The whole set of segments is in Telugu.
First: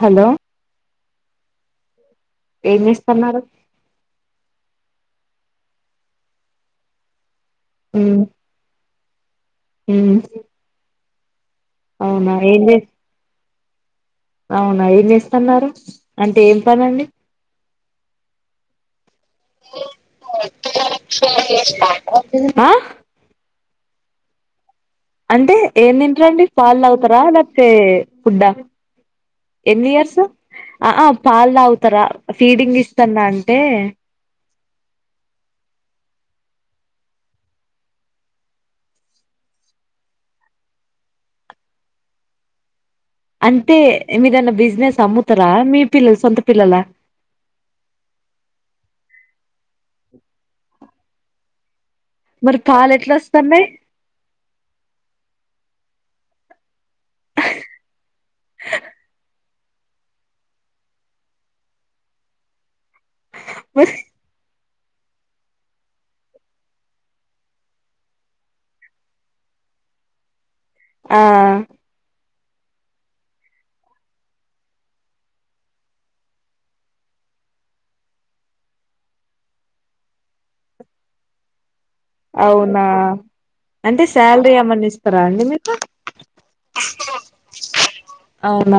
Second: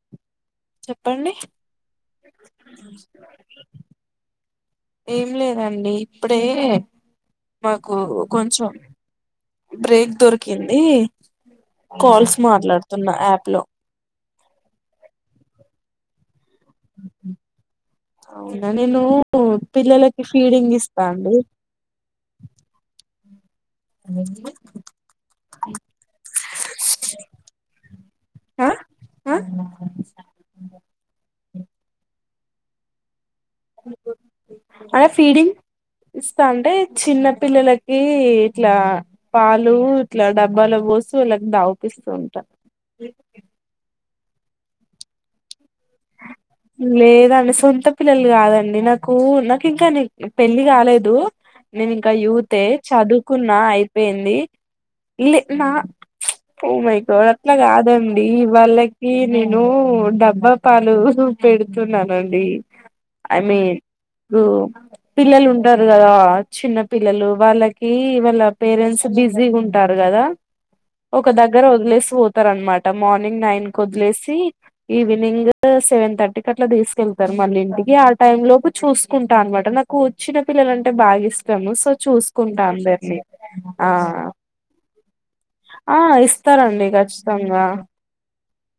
హలో చెప్పండి ఏం నమస్ చేస్తున్నారు ఏం లేదండి ఇప్పుడే మాకు ఉమ్ కొంచెం ఉమ్ బ్రేక్ దొరికింది అవునా కోల్స్ ఏం చే మాట్లాడుతున్నా యాప్ లో అవునా ఏం చేస్తున్నారు అంటే ఏం పనండి అవున నేను ఉ పిల్లలకి ఫీడింగ్ ఇస్తాండి ఆ మ్మ్ హ్ అంటే ఏం తింటరండి పాలు తావుతారా లేకపోతే ఫుడ్డా ఆ ఆ ఎన్ని ఇయర్స్ ఆ పాల్ తావుతరా, ఫీడింగ్ ఇస్తన్నా అం అదే ఫీడింగ్ ఇస్తా అంటే చిన్న పిల్లలకి ఇట్లా పాలు ఇట్లా డబ్బలో పోసి వాళ్ళకి దావిపిస్తూ ఉంటా. అంటే మీదేవన్న బిజినెస్ అమ్ముతరా మీ పిల్లలు సొంత పిల్లలా లేదండి సొంత పిల్లలు కాదండి నాకు నా కింకానే పెళ్ళి కాలేదు నేను ఇంకా మరి యూతే పాలు ఎట్లా చదువుకున్నా వస్తున్నాయి అయిపోయింది లే నా ప్చ్ ఓ మై గాడ్ అట్లా కాదండి వాళ్ళకి నేను డబ్బా పాలు, పెడుతున్నానండి ఐ మీన్ మరి రో పిల్లలు ఉంటారు కదా చిన్న పిల్లలు వాళ్ళకి వాళ్ళ పేరెంట్స్ బిజీగా ఉంటారు కదా, ఆ ఒక దగ్గర వదిలేసి పోతు త్తరన్నట మార్నింగ్ నైన్ కు వదిలేసి ఈవినింగ్ సెవెన్ థర్టీ టికట్లా తీసుకెళ్తారు మళ్ళీ ఇంటికి ఆ టై లోపు చూసుకుంటా అన్నమాట నాకు చిన్న పిల్లలంటే బాగా ఇష్టము సో చూసుకుంటా అవునా అందరినీ ఆ అంటే శాలరీ ఏమన్నా ఇ ఆ ఇస్తారండి ఖచ్చితంగా అవునా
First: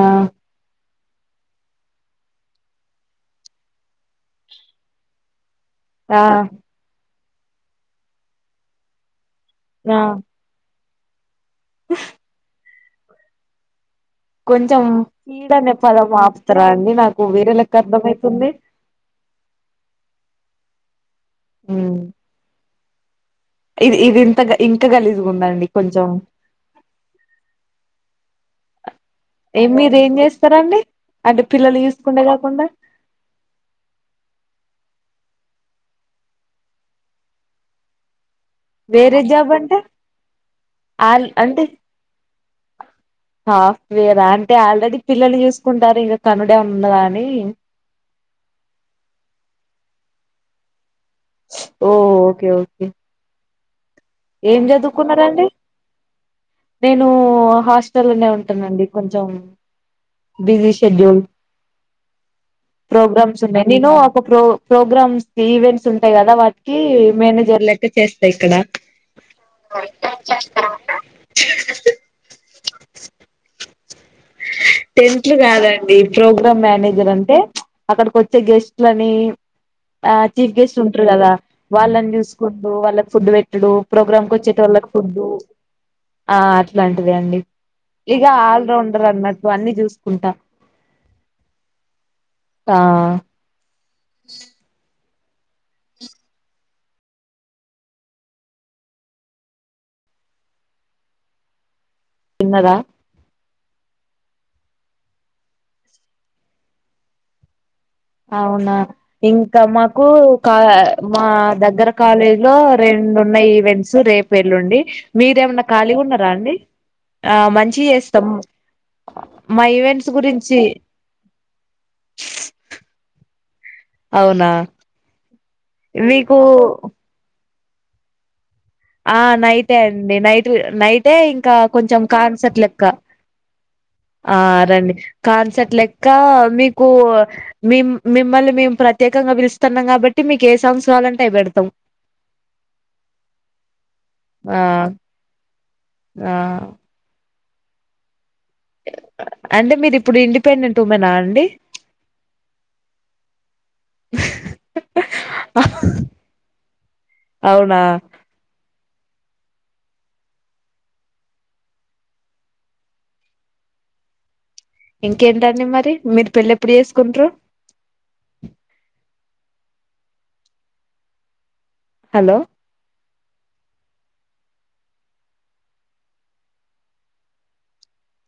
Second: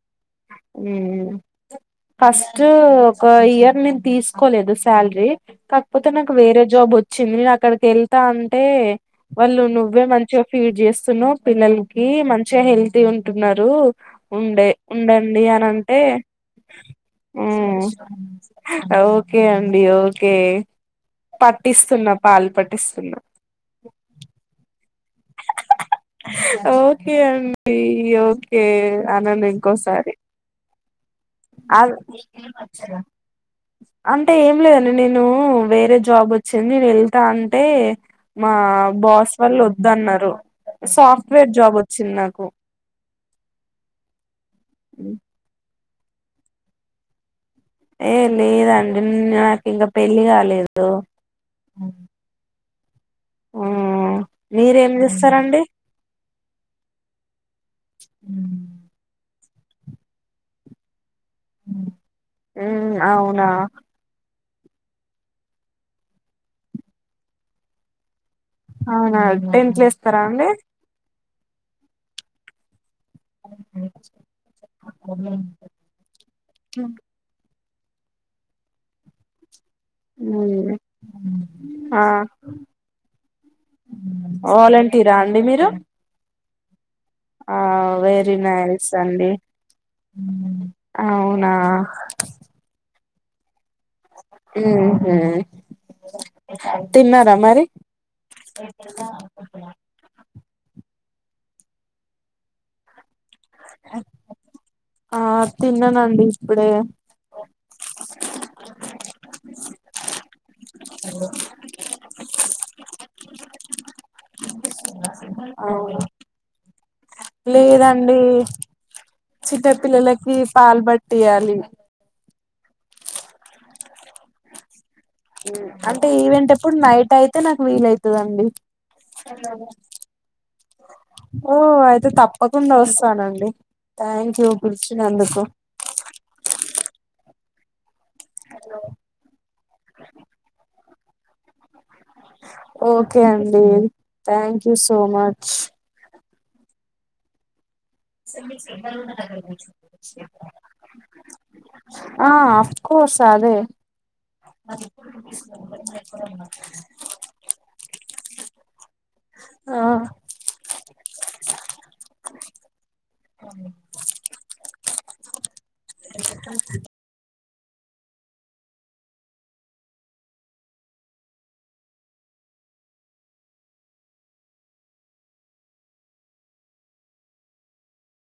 ఫస్ట్ ఒక ఇయర్ నేను తీసుకోలేదు శాలరీ కాకపోతే ఆ నాకు వేరే జాబ్ వొ చ్చింది నేను అక్కడికి వెళ్తా అంటే వాళ్ళు నువ్వే ఆ మంచిగా ఫీడ్ చేస్ సున్నావ్ పిల్లలకి మంచిగా హెల్ తీ ఉంటున్నారు ఉండే కొంచెం ఉండ డి కీడ్ అనే అనింటే పదం ఆపుతారా అండి నాకు హు వేరే లెక్క అర్థమయితుంది ఓకే అండి ఓకే ఏ ఉమ్ పట్టిస్తున్న పాల్ పట్ స్తున్నా ఇది ఇది ఇంత గ- ఇంకా గలీజుగా ఉందండి కొంచెం ఓకే అండి ఓకే అనను ఏ మీరు ఏం ఇంకోసారి చేస్తారండి అంటే పిల్లలు అ చూసుకుండే కాకుండా అంటే ఏం లేదండి నేను ను వేరే జాబ్ వచ్చింది నిను వెళ్తా అంటే మా వేరే బాస్ జాబ్ వాళ్ళు అంటే వద్దన్నారు ఆన్ సాఫ్ట్వేర్ అంటే జాబ్ వచ్చింది నాకు సాఫ్ట్ వేర్ ఆ అంటే ఆల్రెడీ పిల్లల్ని చూస్ కుంటారు ఇగ కనుడేమన్న ఉన్నదా అని ఏ లేదండి నాకు ఇంకా పెళ్ళి కాలేదు హో ఓకే ఓకే కే హు ఏం చదువుకున్నారండి నేను హాస్టల్నే ఉంటానండి కొంచెం బిజీ షెడ్యూల్ మ్మ్ ప్రోగ్రామ్స్ అవునా ఉన్నాయి నేను ఒక ప్రో ప్రోగ్రామ్స్ ఈవెంట్స్ ఉంటాయి కదా వాటికి మేనేజర్ లెక్క చేస్ టే ఇక్కడ ఆ టెన్త్లు ఎస్తారా అండి అ టెన్త్ కాదండి ప్రోగ్రామ్ మేనేజర్ అంటే అక్కడకి వచ్చే గెస్ట్లని ఆ చీఫ్ మ్మ్ గెస్ట్ ఉంటారు కదా, ఆ వాళ్ళని చూసుకుంటూ, వాళ్ళకి ఫుడ్ పెట్టడు ప్రోగ్రాంకి వచ్చేట వాళ్ళకి వాలంటీరా ఫుడ్డు అండి మీరు ఆ ఇట్లాంటిదే అండి ఇగ ఆల్్రౌండ్ దండి అవునా ఆ మ్ హు తిన్నారా మరి తిన్నరా ఆ తిన్నానండి ఇప్పుడే అవునా ఇంకా మాకు క మా దగ్గర కాలేజీ లో రెండున్నయి ఈవెంట్స్ రేపెల్లుుండి మీరేమన్నా అవును ఖాళీగా ఉన్నారా అండి ఆ మంచి లేదండి చేస్తాం మా ఈవెంట్స్ చిన్నపిల్లలకి గురించి పాల్ బట్టియాలి అవునా అంటే మీకు ఈవెంట్ ఎప్పుడు నైట్ అయితే నాకు వీలు అవుతదండి ఆ నైటే అండి నైట్ నైటే ఇంకా ఓ కొంచెం అయితే కాన్సర్ట్ తప్పకుండా లెక్క, వస్తానండి ఆ థ్యాంక్ యూ రండి పిలిచినందుకు కాన్సర్ట్ లెక్క మీకు మేం మిమ్మల్ని మేము ప్రత్యకంగా పిలుస్తున్నాం కాబట్టి మీకు ఏ సంస్ చాలంటేవి పెడాం ఓకే అండి అే ఆ థ్యాంక్ యూ సో మచ్ ఆ అంటే మీరు ఇప్పుడు ఇండిపెండెంట్ ఉమెనా అండి ఆ అఫ్ కోర్స్ అదే అవునా ఆ ఇంకేంటండి మరి మీరు పెళ్ళ ఎప్పుడు చేసుకుంటారు hello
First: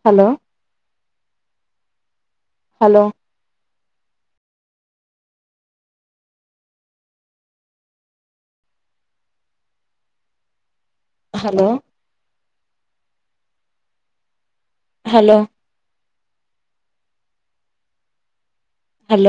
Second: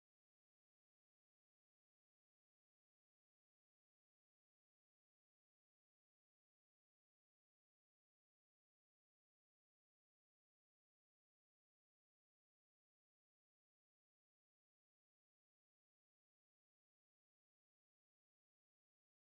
hello hello hello hello hello